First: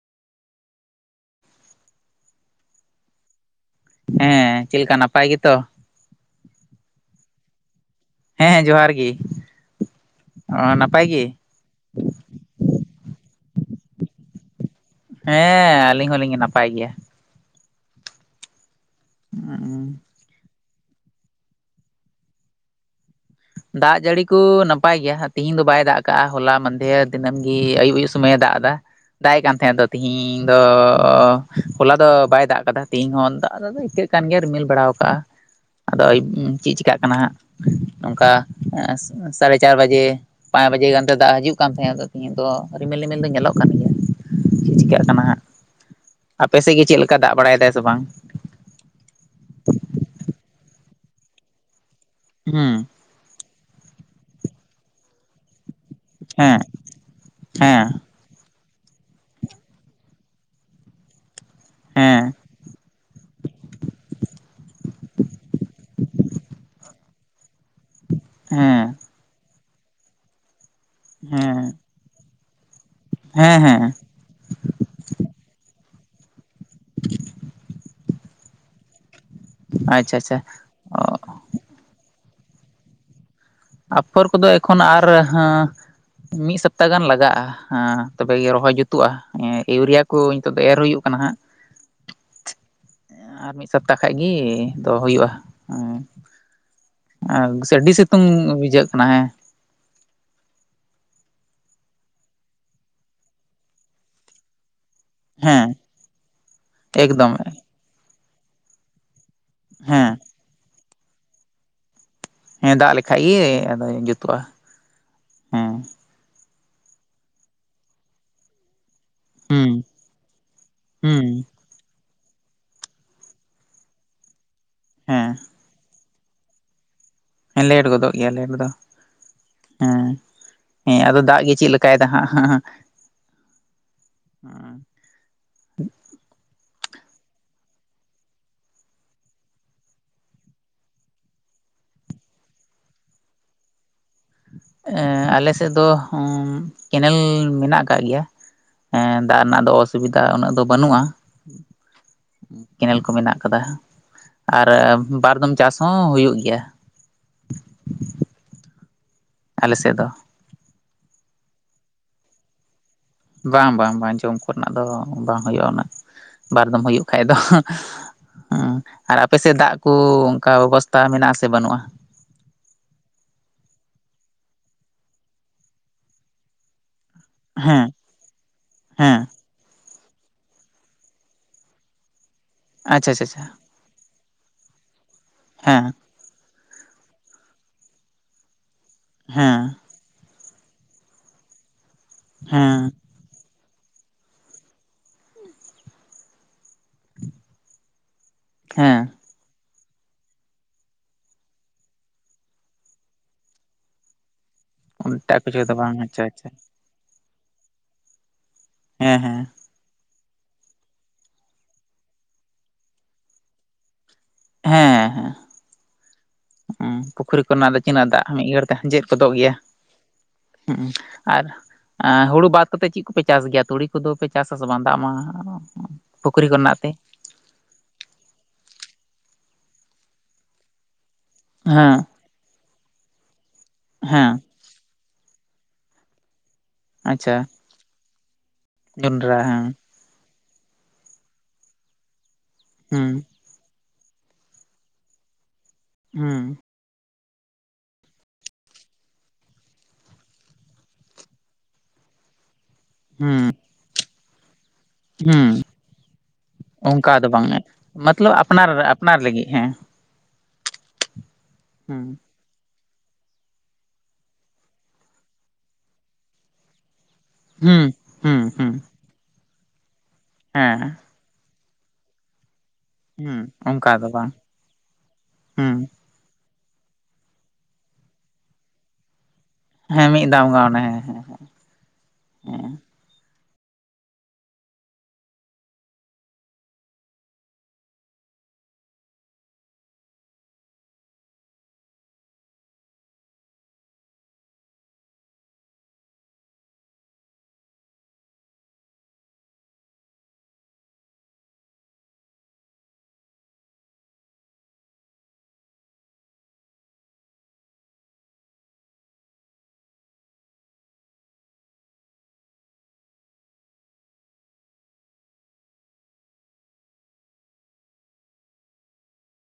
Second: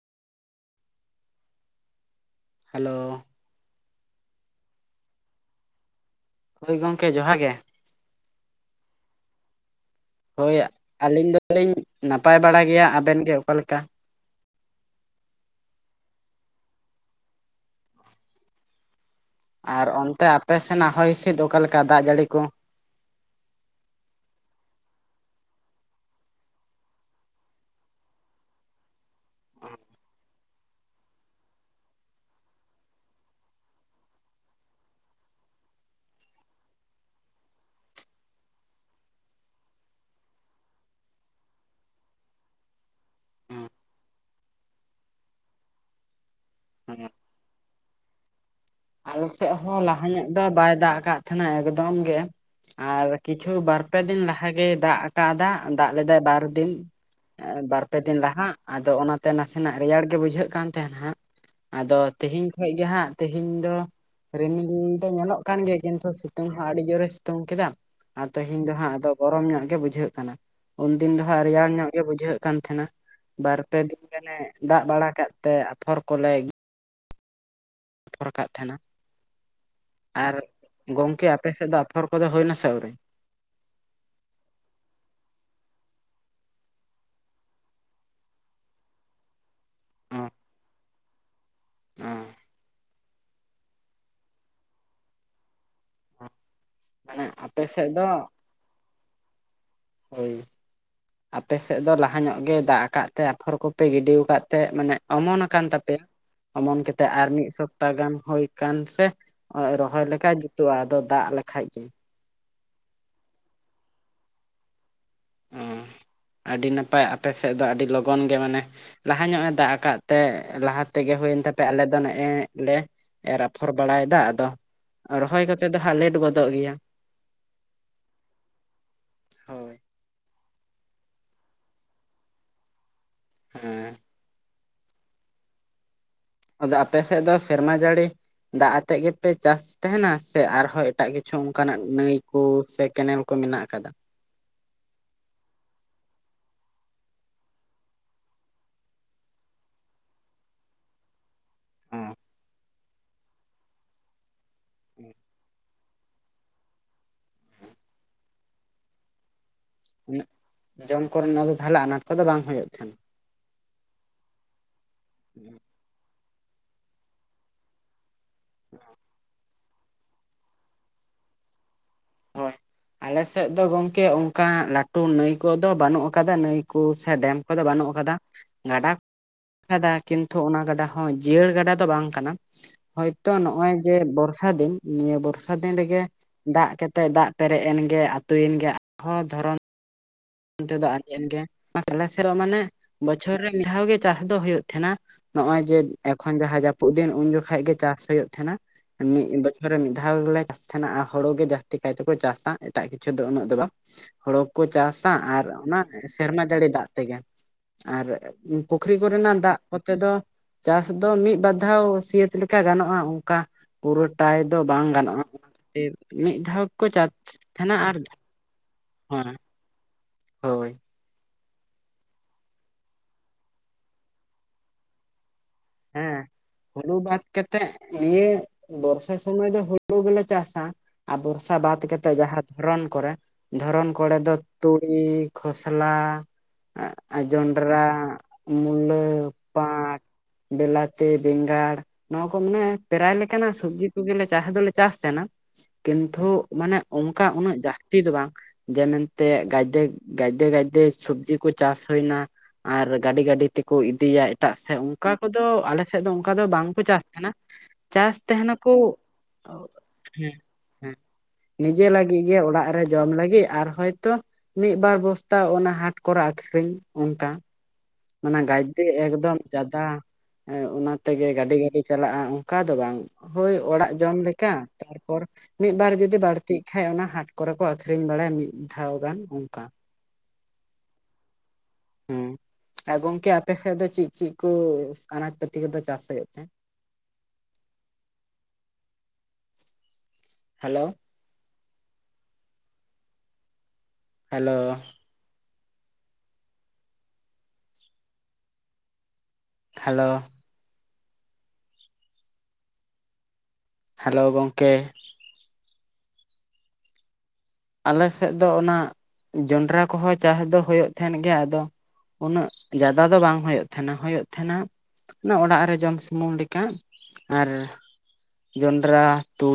Hello ᱦᱮᱸ ᱪᱮᱫ ᱞᱮᱠᱟ ᱱᱟᱯᱟᱭ ᱜᱮᱛᱚ? ᱦᱳᱭ ᱜᱚᱝᱠᱮ ᱡᱚᱦᱟ ᱜᱮ ᱦᱮᱸ ᱡᱚᱦᱟᱨ ᱜᱤ ᱦᱳᱭ ᱟᱹᱞᱤᱧ ᱫᱚ ᱞᱤᱧ ᱱᱟᱯᱟᱭ ᱵᱟᱲᱟ ᱜᱮᱭᱟ ᱟᱵᱮᱱ ᱜᱮ ᱚᱠᱟ ᱞᱮᱠᱟ? ᱦᱮᱸ ᱟᱹᱞᱤᱧ ᱦᱚᱸ ᱞᱤᱧ ᱱᱟᱯᱟᱭ ᱜᱮᱭᱟ᱾ ᱟᱨ ᱚᱱᱛᱮ ᱟᱯᱮ ᱥᱮᱱᱟᱜ ᱦᱚᱭ ᱦᱤᱥᱤᱫ ᱚᱠᱟ ᱞᱮᱠᱟ ᱫᱟᱜ ᱡᱟᱹᱲᱤ ᱠᱚ? ᱫᱟᱜ ᱡᱟᱹᱲᱤ ᱠᱩ ᱱᱟᱯᱟᱭ ᱜᱮᱭᱟ ᱦᱟᱸᱜ ᱛᱤᱦᱤᱧ ᱫᱚ ᱵᱟᱭ ᱫᱟᱜ ᱠᱟᱜ-ᱟ ᱦᱚᱞᱟ ᱢᱟᱸᱫᱷᱮᱨ ᱫᱤᱱᱟᱹᱢ ᱜᱤ ᱟᱹᱭᱩᱵ ᱟᱹᱭᱩᱵ ᱥᱳᱢᱳᱭ ᱮ ᱫᱟᱜ ᱫᱟ ᱫᱟᱜ ᱮᱜ ᱠᱟᱱ ᱛᱟᱦᱮᱸᱜ ᱟᱛᱚ ᱛᱤᱦᱤᱧ ᱫᱚ ᱦᱚᱞᱟ ᱫᱚ ᱵᱟᱭ ᱫᱟᱜ ᱠᱟᱫᱟ ᱛᱮᱦᱤᱧ ᱦᱚᱸ ᱫᱟᱜ ᱫᱟᱜ ᱫᱚ ᱟ. ᱭᱠᱟᱹᱜ ᱠᱟᱱ ᱜᱮᱭᱟ ᱨᱤᱢᱤᱞ ᱵᱟᱲᱟᱣ ᱠᱟᱜ-ᱟ᱾ ᱟᱫᱚ ᱟᱹᱭᱩᱵ ᱪᱮᱫ ᱪᱤᱠᱟᱜ ᱠᱟᱱᱟ ᱦᱟᱸᱜ ᱱᱚᱝᱠᱟ ᱥᱟᱲᱮ ᱪᱟᱨ ᱵᱟᱡᱮ ᱯᱟᱸᱪ ᱵᱟᱡᱮ ᱜᱟᱱ ᱛᱮ ᱫᱟᱜ ᱦᱤᱡᱩᱜ ᱠᱟᱱ ᱛᱟᱦᱮᱸᱫ ᱟ ᱛᱮᱦᱤᱧ ᱫᱚ ᱨᱤᱢᱤᱞ ᱨᱤᱢᱤᱞ ᱫᱚ ᱧᱮᱞᱚᱜ ᱠᱟᱱ ᱜᱮᱭᱟ᱾ ᱪᱤᱫ ᱪᱤᱠᱟ. ᱜ ᱠᱟᱱᱟ ᱦᱟᱸᱜ ᱟᱯᱮ ᱥᱮᱜ ᱜᱮ ᱪᱮᱫ ᱞᱮᱠᱟ ᱫᱟᱜ ᱵᱟᱲᱟᱭ ᱫᱟᱭ ᱥᱮ ᱵᱟᱝ? ᱟᱞᱮ ᱥᱮᱫ ᱦᱚᱸ ᱞᱟᱦᱟ ᱧᱚᱜ ᱫᱚ ᱵᱟᱭ ᱫᱟᱜ ᱟᱠᱟᱫ ᱛᱟᱦᱮᱱᱟ ᱮᱠᱫᱚᱢ ᱜᱮ ᱦᱩᱸ ᱟᱨ ᱠᱤᱪᱷᱩ ᱵᱟᱨ ᱯᱮ ᱫᱤᱱ ᱞᱟᱦᱟ ᱜᱮᱭ ᱫᱟᱜ ᱟᱠᱟᱫᱟ ᱫᱟᱜ ᱞᱮᱫᱟᱭ ᱵᱟᱨ ᱦᱮᱸ ᱫᱤᱱ ᱵᱟᱨ ᱦᱮᱸ ᱯᱮ ᱫᱤᱱ ᱞᱟᱦᱟᱜ ᱟᱫᱚ ᱚᱱᱟ ᱛᱮ ᱱᱟᱥᱮᱱᱟᱜ ᱨᱮᱭᱟᱲ ᱜᱮ ᱵᱩᱡᱷᱟᱹᱜ ᱠᱟᱱ ᱛᱟᱦᱮᱱᱟ ᱦᱟᱸᱜ ᱟᱫᱚ ᱦᱮᱸ ᱛᱤᱦᱤᱧ ᱠᱷᱚᱡ ᱜᱮ ᱦᱟᱸᱜ ᱛᱮ ᱛᱤᱦᱤᱧ ᱫᱚ ᱨᱤᱢᱤᱞ ᱫᱚ ᱧᱮᱞᱚᱜ ᱠᱟᱱ ᱜᱮᱭᱟ ᱠᱤᱱᱛᱩ ᱥᱤᱛᱩᱝ ᱦᱚᱸ ᱟᱹᱰᱤ ᱡᱳᱨᱮ ᱥᱤᱛᱩᱝ ᱠᱮᱫᱟ ᱟᱨ ᱛᱮᱦᱮᱧ ᱫᱚ ᱦᱮᱸ ᱦᱟᱸᱜ ᱟᱫᱚ ᱜᱚᱨᱚᱢ ᱧᱚᱜ ᱜᱮ ᱵᱩᱡᱷᱟᱹᱜ ᱠᱟᱱᱟ ᱩᱱᱫᱤᱱ ᱫᱚ ᱦᱟᱸᱜ ᱦᱮᱸ ᱨᱮᱭᱟᱲ ᱧᱚᱜ ᱜᱮ ᱵᱩᱡᱷᱟᱹᱜ ᱠᱟᱱ ᱛᱟᱦᱮᱸᱱᱟ᱾ ᱦᱮᱸ ᱵᱟᱨ ᱯᱮ ᱦᱮᱸ ᱫᱤᱱ ᱜᱟᱱᱮ ᱫᱟᱜ ᱵᱟᱲᱟ ᱠᱟᱜ ᱛᱮ ᱟᱯᱷᱚᱨ ᱠᱚᱞᱮ ᱟᱯᱷᱚᱨ ᱠᱟᱫ ᱛᱟᱦᱮᱱᱟ ᱟᱪᱪᱷᱟ ᱟᱨ ᱟᱪᱪᱷᱟ ᱚ ᱜᱚᱝᱠᱮ ᱟᱯᱮ ᱥᱮᱫ ᱫᱚ ᱟᱯᱷᱚᱨ ᱠᱚᱫᱚ ᱦᱩᱭᱱᱟ ᱥᱮ ᱟᱹᱣᱨᱤ? ᱟᱯᱷᱚᱨ ᱠᱚᱫᱚ ᱮᱠᱷᱚᱱ ᱟᱨ ᱦᱟᱸ ᱢᱤᱫ ᱥᱚᱯᱛᱟ ᱜᱟᱱ ᱞᱟᱜᱟᱜ-ᱟ᱾ ᱦᱟᱸ ᱛᱚᱵᱮ ᱜᱮ ᱨᱚᱦᱚᱭ ᱡᱩᱛᱩᱜ-ᱟ ᱮᱸᱜ ᱤᱭᱩᱨᱤᱭᱟ ᱠᱚ ᱱᱤᱛᱚᱜ ᱫᱚ ᱮᱨ ᱦᱩᱭᱩᱜ ᱠᱟᱱᱟ ᱦᱟᱸᱜ ᱚ ᱟᱨ ᱢᱤᱫ ᱥᱚᱯᱛᱟ ᱠᱷᱟᱡ ᱜᱮ ᱫᱚ ᱦᱩᱭᱩᱜ-ᱟ ᱢᱟᱱᱮ ᱮᱸ ᱟᱯᱮ ᱥᱮᱫ ᱟᱹᱰᱤ ᱫᱚ ᱥᱤᱛᱩᱝ ᱵᱩᱡᱷᱟᱹᱜ ᱠᱟᱱᱟ ᱦᱮᱸ ᱦᱳᱭ ᱟᱯᱮ ᱥᱮᱫ ᱫᱚ ᱞᱟᱦᱟ ᱧᱚᱜ ᱜᱮ ᱫᱟᱜ ᱟᱠᱟᱫ ᱛᱮ ᱟᱯᱷᱚᱨ ᱠᱚᱯᱮ ᱜᱤᱰᱤᱣ ᱟᱠᱟᱫ ᱛᱮ ᱢᱟᱱᱮ ᱚᱢᱚᱱ ᱟᱠᱟᱱ ᱦᱮᱸ ᱛᱟᱯᱮᱭᱟ ᱚᱢᱚᱱ ᱠᱟᱛᱮᱜ ᱟᱨ ᱮᱠᱫᱚᱢ ᱢᱤᱫ ᱥᱚᱯᱛᱟ ᱜᱟᱱ ᱦᱩᱭ ᱠᱟᱱ ᱥᱮ ᱦᱚᱜ ᱨᱚᱦᱚᱭ ᱦᱮᱸ ᱞᱮᱠᱟᱭ ᱡᱩᱛᱩᱜ-ᱟ ᱟᱫᱚ ᱫᱟᱜ ᱞᱮᱠᱷᱟᱡ ᱜᱮ ᱦᱮᱸ ᱫᱟᱜ ᱞᱮᱠᱷᱟᱡ ᱜᱮ ᱟᱫᱚ ᱡᱩᱛᱩᱜ-ᱟ ᱦᱮᱸ ᱟᱰᱤ ᱱᱟᱯᱟᱭ ᱟᱯᱮ ᱥᱮᱫ ᱫᱚ ᱟᱹᱰᱤ ᱞᱚᱜᱚᱱ ᱜᱮ ᱢᱟᱱᱮ-ᱸ ᱞᱟᱦᱟ ᱧᱚᱜ ᱮ ᱫᱟᱜ ᱦᱩᱸ ᱟᱠᱟᱫ ᱛᱮ ᱞᱟᱦᱟ ᱛᱮᱜᱮ ᱦᱩᱸ ᱦᱩᱭᱮᱱ ᱛᱟᱯ ᱯᱮ ᱟᱞᱮ ᱫᱚ ᱱᱮᱜ-ᱮ ᱞᱮ ᱮᱨ ᱟᱯᱷᱚᱨ ᱵᱟᱲᱟᱭᱫᱟ ᱟᱫᱚ ᱦᱮᱸ ᱨᱚᱦᱚᱭ ᱠᱟᱛᱮᱫ ᱫᱚ ᱦᱟᱸᱜ ᱞᱮᱴ ᱜᱚᱫᱚᱜ ᱜᱮᱭᱟ᱾ ᱦᱮᱸ ᱞᱮᱴ ᱜᱚᱫᱚᱜ ᱜᱮᱭᱟ ᱞᱮᱴ ᱫᱚ ᱦᱳᱭ ᱦᱮᱸ ᱦᱮᱸ ᱟᱫᱚ ᱫᱟᱜ ᱜᱮ ᱪᱮᱫ ᱞᱮᱠᱟᱭ ᱫᱟ ᱦᱟᱸᱜ ᱦᱟᱸᱜ᱾ ᱦᱮᱸ ᱚᱸ ᱟᱫᱚ ᱟᱯᱮ ᱥᱮᱫ ᱫᱚ ᱥᱮᱨᱢᱟ ᱡᱟᱹᱲᱤ, ᱫᱟᱜ ᱟᱛᱮᱫ ᱜᱮᱯᱮ ᱪᱟᱥ ᱼᱼ ᱛᱮᱦᱮᱱᱟ ᱥᱮ ᱟᱨᱦᱚᱸ ᱮᱴᱟᱜ ᱠᱤᱪᱷᱩ ᱚᱱᱠᱟᱱᱟᱜ ᱱᱟᱹᱭ ᱠᱚ ᱥᱮ ᱠᱮᱱᱮᱞ ᱠᱚ ᱢᱮᱱᱟᱜ ᱟᱠᱟᱫᱟ? ᱮᱸ ᱟᱞᱮ ᱥᱮᱫ ᱫᱚ ᱩᱸ ᱠᱮᱱᱮᱞ ᱢᱮᱱᱟᱜ ᱟᱠᱟᱜ ᱜᱮᱭᱟ। ᱦᱮᱸ ᱫᱟᱜᱽ ᱨᱮᱱᱟᱜ ᱫᱚ ᱚᱥᱩᱵᱤᱫᱷᱟ ᱩᱱᱟᱹᱜ ᱫᱚ ᱵᱟᱹᱱᱩᱜᱼᱟ। ᱦᱚᱸᱻ ᱠᱮᱱᱮᱞ ᱠᱚ ᱢᱮᱱᱟᱜ ᱟᱠᱟᱫᱟ, ᱟᱨ ᱵᱟᱨᱫᱚᱢ ᱪᱟᱥ ᱦᱚᱸ ᱦᱩᱭᱩᱜ ᱜᱮᱭᱟ᱾ ᱟᱞᱮᱥᱮᱜ ᱫᱚ᱾ ᱩᱱᱟᱹᱜ ᱡᱚᱢ ᱠᱚᱨᱮᱱᱟᱜ ᱫᱚ ᱛᱟᱦᱟᱞᱮ ᱟᱱᱟᱴ ᱠᱚᱫᱚ ᱵᱟᱝ ᱦᱩᱭᱩᱜ ᱛᱟᱦᱮᱸᱱᱟ? ᱵᱟᱝ ᱵᱟᱝ ᱵᱟᱝ ᱡᱚᱢ ᱠᱚᱨᱮᱱᱟᱜ ᱫᱚ ᱵᱟᱝ ᱦᱩᱭᱩᱜᱼᱟ ᱩᱱᱟᱹᱜ, ᱵᱟᱨ ᱫᱚᱢ ᱦᱩᱭᱩᱜ ᱠᱷᱟᱡ ᱫᱚ, ᱦᱩᱸ ᱟᱨ ᱟᱯᱮᱥᱮᱜ ᱫᱟᱜᱽ ᱠᱚ ᱚᱱᱠᱟ ᱵᱮᱵᱚᱥᱛᱟ ᱢᱮᱱᱟᱜ ᱟᱥᱮ ᱵᱟᱹᱱᱩᱜᱼᱟ? ᱦᱳᱭ, ᱟᱞᱮᱥᱮᱜ ᱫᱚ ᱜᱚᱝᱠᱮ ᱚᱱᱠᱟ ᱞᱟᱹᱴᱩ ᱱᱟᱹᱭ ᱠᱚᱫᱚ ᱵᱟᱹᱱᱩᱜ ᱟᱠᱟᱫᱟ᱾ ᱱᱟᱹᱭ ᱠᱚ ᱥᱮ ᱰᱮᱢ ᱠᱚ ᱫᱚ ᱦᱮᱸ ᱵᱟᱹᱱᱩᱜ ᱟᱠᱟᱫᱟ, ᱜᱟᱰᱟ ᱦᱮᱸ [inaudible] ᱠᱟᱫᱟ ᱠᱤᱱᱛᱩ ᱚᱱᱟ ᱜᱟᱰᱟ ᱦᱚᱸ ᱡᱤᱭᱟᱹᱲ ᱜᱟᱰᱟ ᱫᱚ ᱵᱟᱝ ᱠᱟᱱᱟ᱾ ᱟᱪᱪᱷᱟ ᱟᱪᱪᱷᱟ ᱦᱳᱭᱛᱳ ᱟᱪᱪᱷᱟ ᱱᱚᱜᱼᱚᱭ ᱡᱮ ᱵᱚᱨᱥᱟ ᱫᱤᱱ ᱱᱤᱭᱟᱹ ᱵᱚᱨᱥᱟ ᱫᱤᱱ ᱦᱮᱸ ᱨᱮᱜᱮ ᱫᱟᱜᱽ ᱠᱮᱫ ᱛᱮ ᱫᱟᱜᱽ ᱯᱮᱨᱮᱜ ᱮᱱ ᱜᱮᱭᱟ ᱟᱛᱩᱭᱮᱱ ᱜᱮᱭᱟ ᱟᱨᱦᱚᱸ ᱫᱷᱚᱨᱚᱱ ᱦᱮᱸ ᱚᱱᱛᱮ ᱫᱚ ᱟᱸᱡᱮᱱ ᱜᱮᱭᱟ, ᱟᱞᱮ ᱥᱮᱨᱚᱜ ᱢᱟᱱᱮ ᱦᱮᱸ ᱵᱚᱪᱷᱚᱨ ᱨᱮ ᱢᱤᱫ ᱫᱷᱟᱣ ᱜᱮ ᱪᱟᱥ ᱫᱚ ᱦᱩᱭᱩᱜ ᱛᱟᱦᱮᱸᱱᱟ᱾ ᱱᱚᱜᱼᱚᱭ ᱡᱮ ᱮᱠᱷᱚᱱ ᱡᱟᱦᱟᱸ ᱡᱟᱹᱯᱩᱫ ᱫᱤᱱ ᱩᱱ ᱡᱚᱠᱷᱟᱜ ᱜᱮ ᱪᱟᱥ ᱦᱩᱭᱩᱜ ᱛᱟᱦᱮᱸᱱᱟ᱾ ᱦᱮᱸ, ᱢᱤᱫ ᱵᱚᱪᱷᱚᱨ ᱨᱮ ᱢᱤᱫ ᱫᱷᱟᱣ ᱜᱮᱞᱮ ᱪᱟᱥ ᱛᱟᱦᱮᱱᱟ᱾ᱟᱸ ᱦᱩᱲᱩ ᱜᱮ ᱡᱟᱹᱥᱛᱤ ᱠᱟᱭᱛᱮᱠᱚ ᱪᱟᱥᱟ ᱮᱴᱟᱜ ᱠᱤᱪᱷᱩ ᱫᱚ ᱩᱱᱟᱹᱜ ᱫᱚ ᱵᱟᱝ᱾ ᱦᱳᱲᱳ ᱠᱚ ᱪᱟᱥᱟ ᱮᱴᱟᱜ ᱟᱨ ᱠᱤᱪᱷᱩ ᱫᱚ ᱚᱱᱟ ᱵᱟᱝ ᱟᱪᱪᱷᱟ ᱥᱮᱨᱢᱟ ᱟᱪᱪᱷᱟ ᱡᱟᱹᱲᱤ ᱫᱟᱜᱽ ᱛᱮᱜᱮ᱾ ᱟᱨ ᱯᱩᱠᱷᱨᱤ ᱦᱮᱸ ᱠᱚᱨᱮᱱᱟᱜ ᱦᱮᱸ ᱫᱟᱜᱽ, ᱠᱚᱛᱮ ᱫᱚ ᱪᱟᱥ ᱫᱚ ᱢᱤᱫ ᱵᱟᱨ ᱫᱷᱟᱣ ᱥᱤᱭᱟᱹᱛ ᱞᱮᱠᱟ ᱜᱟᱱᱚᱜᱼᱟ ᱚᱱᱠᱟ, ᱯᱩᱨᱟᱹ ᱴᱟᱭ ᱫᱚ ᱵᱟᱝ ᱦᱮᱸ ᱜᱟᱱᱚᱜᱼᱟ ᱦᱮᱸ ᱚᱱᱟ ᱠᱷᱟᱹᱛᱤᱨ ᱢᱤᱫ ᱫᱷᱟᱣ ᱜᱮᱠᱚ ᱪᱟᱥ ᱛᱟᱦᱮᱱᱟ᱾ᱟᱨ ᱢᱤᱫᱜᱷᱟᱹᱲᱤ ᱛᱮ ᱦᱟᱸᱡᱮᱫ ᱠᱚᱫᱚᱜ ᱜᱮᱭᱟ ᱦᱳᱭ ᱦᱩᱸᱜ ᱩᱸ᱾ ᱟᱨ ᱟᱸ ᱦᱩᱲᱩ ᱵᱟᱫ ᱠᱟᱛᱮᱫ ᱪᱮᱫ ᱠᱚᱯᱮ ᱪᱟᱥ ᱜᱮᱭᱟ ᱛᱩᱲᱤ ᱠᱚᱫᱚᱯᱮ ᱪᱟᱥᱟᱥᱮ ᱵᱟᱝ? ᱫᱟᱜᱽ ᱢᱟ, ᱦᱮᱸ, ᱯᱩᱠᱷᱨᱤ ᱠᱚᱨᱮᱱᱟᱜ ᱛᱮ ᱦᱩᱲᱩ ᱵᱟᱫᱽ ᱠᱟᱛᱮᱫ ᱤᱭᱟᱹ ᱵᱚᱨᱥᱟ ᱥᱩᱚᱢᱚᱭ ᱫᱚ ᱦᱩᱲᱩ ᱜᱮᱞᱮ ᱪᱟᱥᱟ᱾ [unintelligible] ᱵᱚᱨᱥ ᱟ ᱵᱟᱫ ᱦᱮᱸ ᱠᱟᱛᱮᱫ ᱡᱟᱦᱟᱸ ᱫᱷᱚᱨᱚᱱ ᱠᱚᱨᱮ ᱫᱷᱚᱨᱚᱱ ᱠᱚᱨᱮ ᱦᱮᱸ ᱫᱚ, ᱛᱩᱲᱤ, ᱠᱷᱚᱥᱞᱟ, ᱟᱸ ᱟᱪᱪᱷᱟ ᱡᱚᱱᱰᱨᱟ, ᱡᱚᱱᱰᱨᱟ ᱦᱮᱸ᱾ ᱵᱮᱞᱟᱛᱤ, ᱵᱮᱸᱜᱟᱲ, ᱱᱚᱣᱟ ᱠᱚ ᱢᱟᱱᱮ ᱦᱩᱸ ᱯᱮᱨᱟᱭ ᱞᱮᱠᱟᱱᱟᱜ ᱥᱚᱵᱽᱡᱤ, ᱠᱚ ᱜᱮᱞᱮ ᱪᱟᱥ ᱫᱚᱞᱮ ᱪᱟᱥ ᱛᱟᱦᱮᱸᱱᱟ, ᱠᱤᱱᱛᱩ ᱦᱩᱸ ᱢᱟᱱᱮ ᱚᱱᱠᱟ ᱩᱱᱟᱹᱜ ᱡᱟᱹᱥᱛᱤ ᱫᱚ ᱵᱟᱝ᱾ ᱡᱮ ᱢᱮᱱᱛᱮ ᱜᱟᱡᱫᱮ ᱜᱟᱡᱫᱮ ᱜᱟᱡᱫᱮ ᱥᱚᱵᱽᱡᱤ ᱠᱚ ᱪᱟᱥ ᱦᱩᱭᱱᱟ᱾ᱟᱨ ᱜᱟᱹᱰᱤ ᱦᱩᱸ ᱜᱟᱹᱰᱤ ᱛᱮᱠᱚ ᱤᱫᱤᱭᱟ ᱮᱴᱟᱜ ᱥᱮᱜ ᱩᱸ᱾ ᱦᱩᱸ ᱠᱩᱫᱚ ᱟᱞᱮ ᱥᱮᱫ ᱫᱚ ᱚᱱᱠᱟ ᱫᱚ ᱵᱟᱝᱠᱚ ᱪᱟᱥ ᱚᱱᱠᱟ ᱫᱚ ᱵᱟᱝ ᱛᱟᱦᱮᱱᱟ᱾ᱪᱟᱥ ᱢᱚᱛᱞᱚᱵ ᱛᱟᱦᱮᱱᱟ ᱟᱯᱱᱟᱨ ᱠᱚ ᱟᱯᱱᱟᱨ ᱞᱟᱹᱜᱤᱫ ᱦᱮᱸ ᱦᱮᱸ ᱦᱮᱸ ᱱᱤᱡᱮ ᱦᱩᱸ ᱞᱟᱹᱜᱤᱜ ᱜᱮ ᱚᱲᱟᱜ ᱨᱮ ᱡᱚᱢ ᱞᱟᱹᱜᱤᱜ᱾ ᱟᱨ ᱦᱚᱭᱛᱚ ᱢᱤᱫ ᱵᱟᱨ ᱵᱚᱥᱛᱟ ᱚᱱᱟ ᱦᱟᱴ ᱠᱚᱨᱮ ᱟᱠᱷᱨᱤᱧ ᱚᱱᱠᱟ᱾ ᱦᱩᱸ, ᱢᱟᱱᱮ ᱦᱩᱸ ᱦᱩᱸ ᱜᱟᱡᱫᱮ ᱮᱠᱫᱚᱢ ᱡᱟᱫᱟ ᱦᱮᱸ ᱚᱱᱟ ᱛᱮᱜᱮ ᱜᱟᱹᱰᱤ ᱜᱟᱹᱰᱤ ᱪᱟᱞᱟᱜᱼᱟ ᱚᱱᱠᱟ ᱫᱚ ᱵᱟᱝ᱾ ᱦᱩᱸ ᱦᱳᱭ ᱚᱲᱟᱜ ᱚᱱᱠᱟ ᱫᱚ ᱡᱚᱢ ᱵᱟᱝ ᱞᱮᱠᱟ, ᱛᱟᱨᱯᱚᱨ ᱦᱩᱸ ᱢᱤᱫᱵᱟᱨ ᱡᱩᱫᱤ ᱵᱟᱹᱲ ᱛᱤᱜ ᱠᱷᱟᱡ ᱚᱱᱟ ᱦᱟᱴ ᱠᱚᱨᱮ ᱠᱚ ᱟᱹᱷᱨᱤᱧ ᱵᱟᱲᱟᱭᱟ ᱢᱤᱫ ᱫᱷᱟᱣ ᱜᱟᱱ ᱚᱱᱠᱟ᱾ ᱦᱮᱸ ᱢᱤᱫ ᱫᱟᱢᱜᱟᱱ ᱚᱱᱮ ᱦᱮᱸ ᱦᱮᱸ ᱦᱮᱸ᱾ ᱦᱮᱸ, ᱜᱚᱝᱠᱮ ᱟᱯᱮᱥᱮᱫ ᱫᱚ ᱪᱮᱜ ᱪᱮᱜ ᱠᱚ ᱟᱱᱟᱡ ᱯᱟᱹᱛᱤ ᱠᱚᱫᱚ ᱪᱟᱥ ᱦᱩᱭᱩᱜ ᱛᱮ? Hello, hello hello. ᱦᱮᱞᱳ ᱜᱚᱢᱠᱮ। ᱟᱞᱮ ᱥᱮᱫ ᱫᱚ ᱚᱱᱟ ᱡᱚᱱᱰᱨᱟ ᱠᱚᱦᱚᱸ ᱪᱟᱥ ᱫᱚ ᱦᱩᱭᱩᱜ ᱛᱟᱦᱮᱸᱱ ᱜᱮᱭᱟ ᱟᱫᱚᱼᱼ ᱩᱱᱟᱹᱜ ᱡᱟᱫᱟ ᱫᱚ ᱵᱟᱝ ᱦᱳᱭᱳᱜ ᱛᱟᱦᱮᱱᱟ ᱦᱩᱭᱩᱜ ᱛᱟᱦᱮᱱᱟ᱾ ᱚᱱᱟ ᱚᱲᱟᱜ ᱨᱮ ᱡᱚᱢ ᱥᱩᱢᱩᱝ ᱞᱮᱠᱟ ᱟᱨ ᱡᱚᱱᱰᱨᱟ ᱛᱩᱲᱼᱼ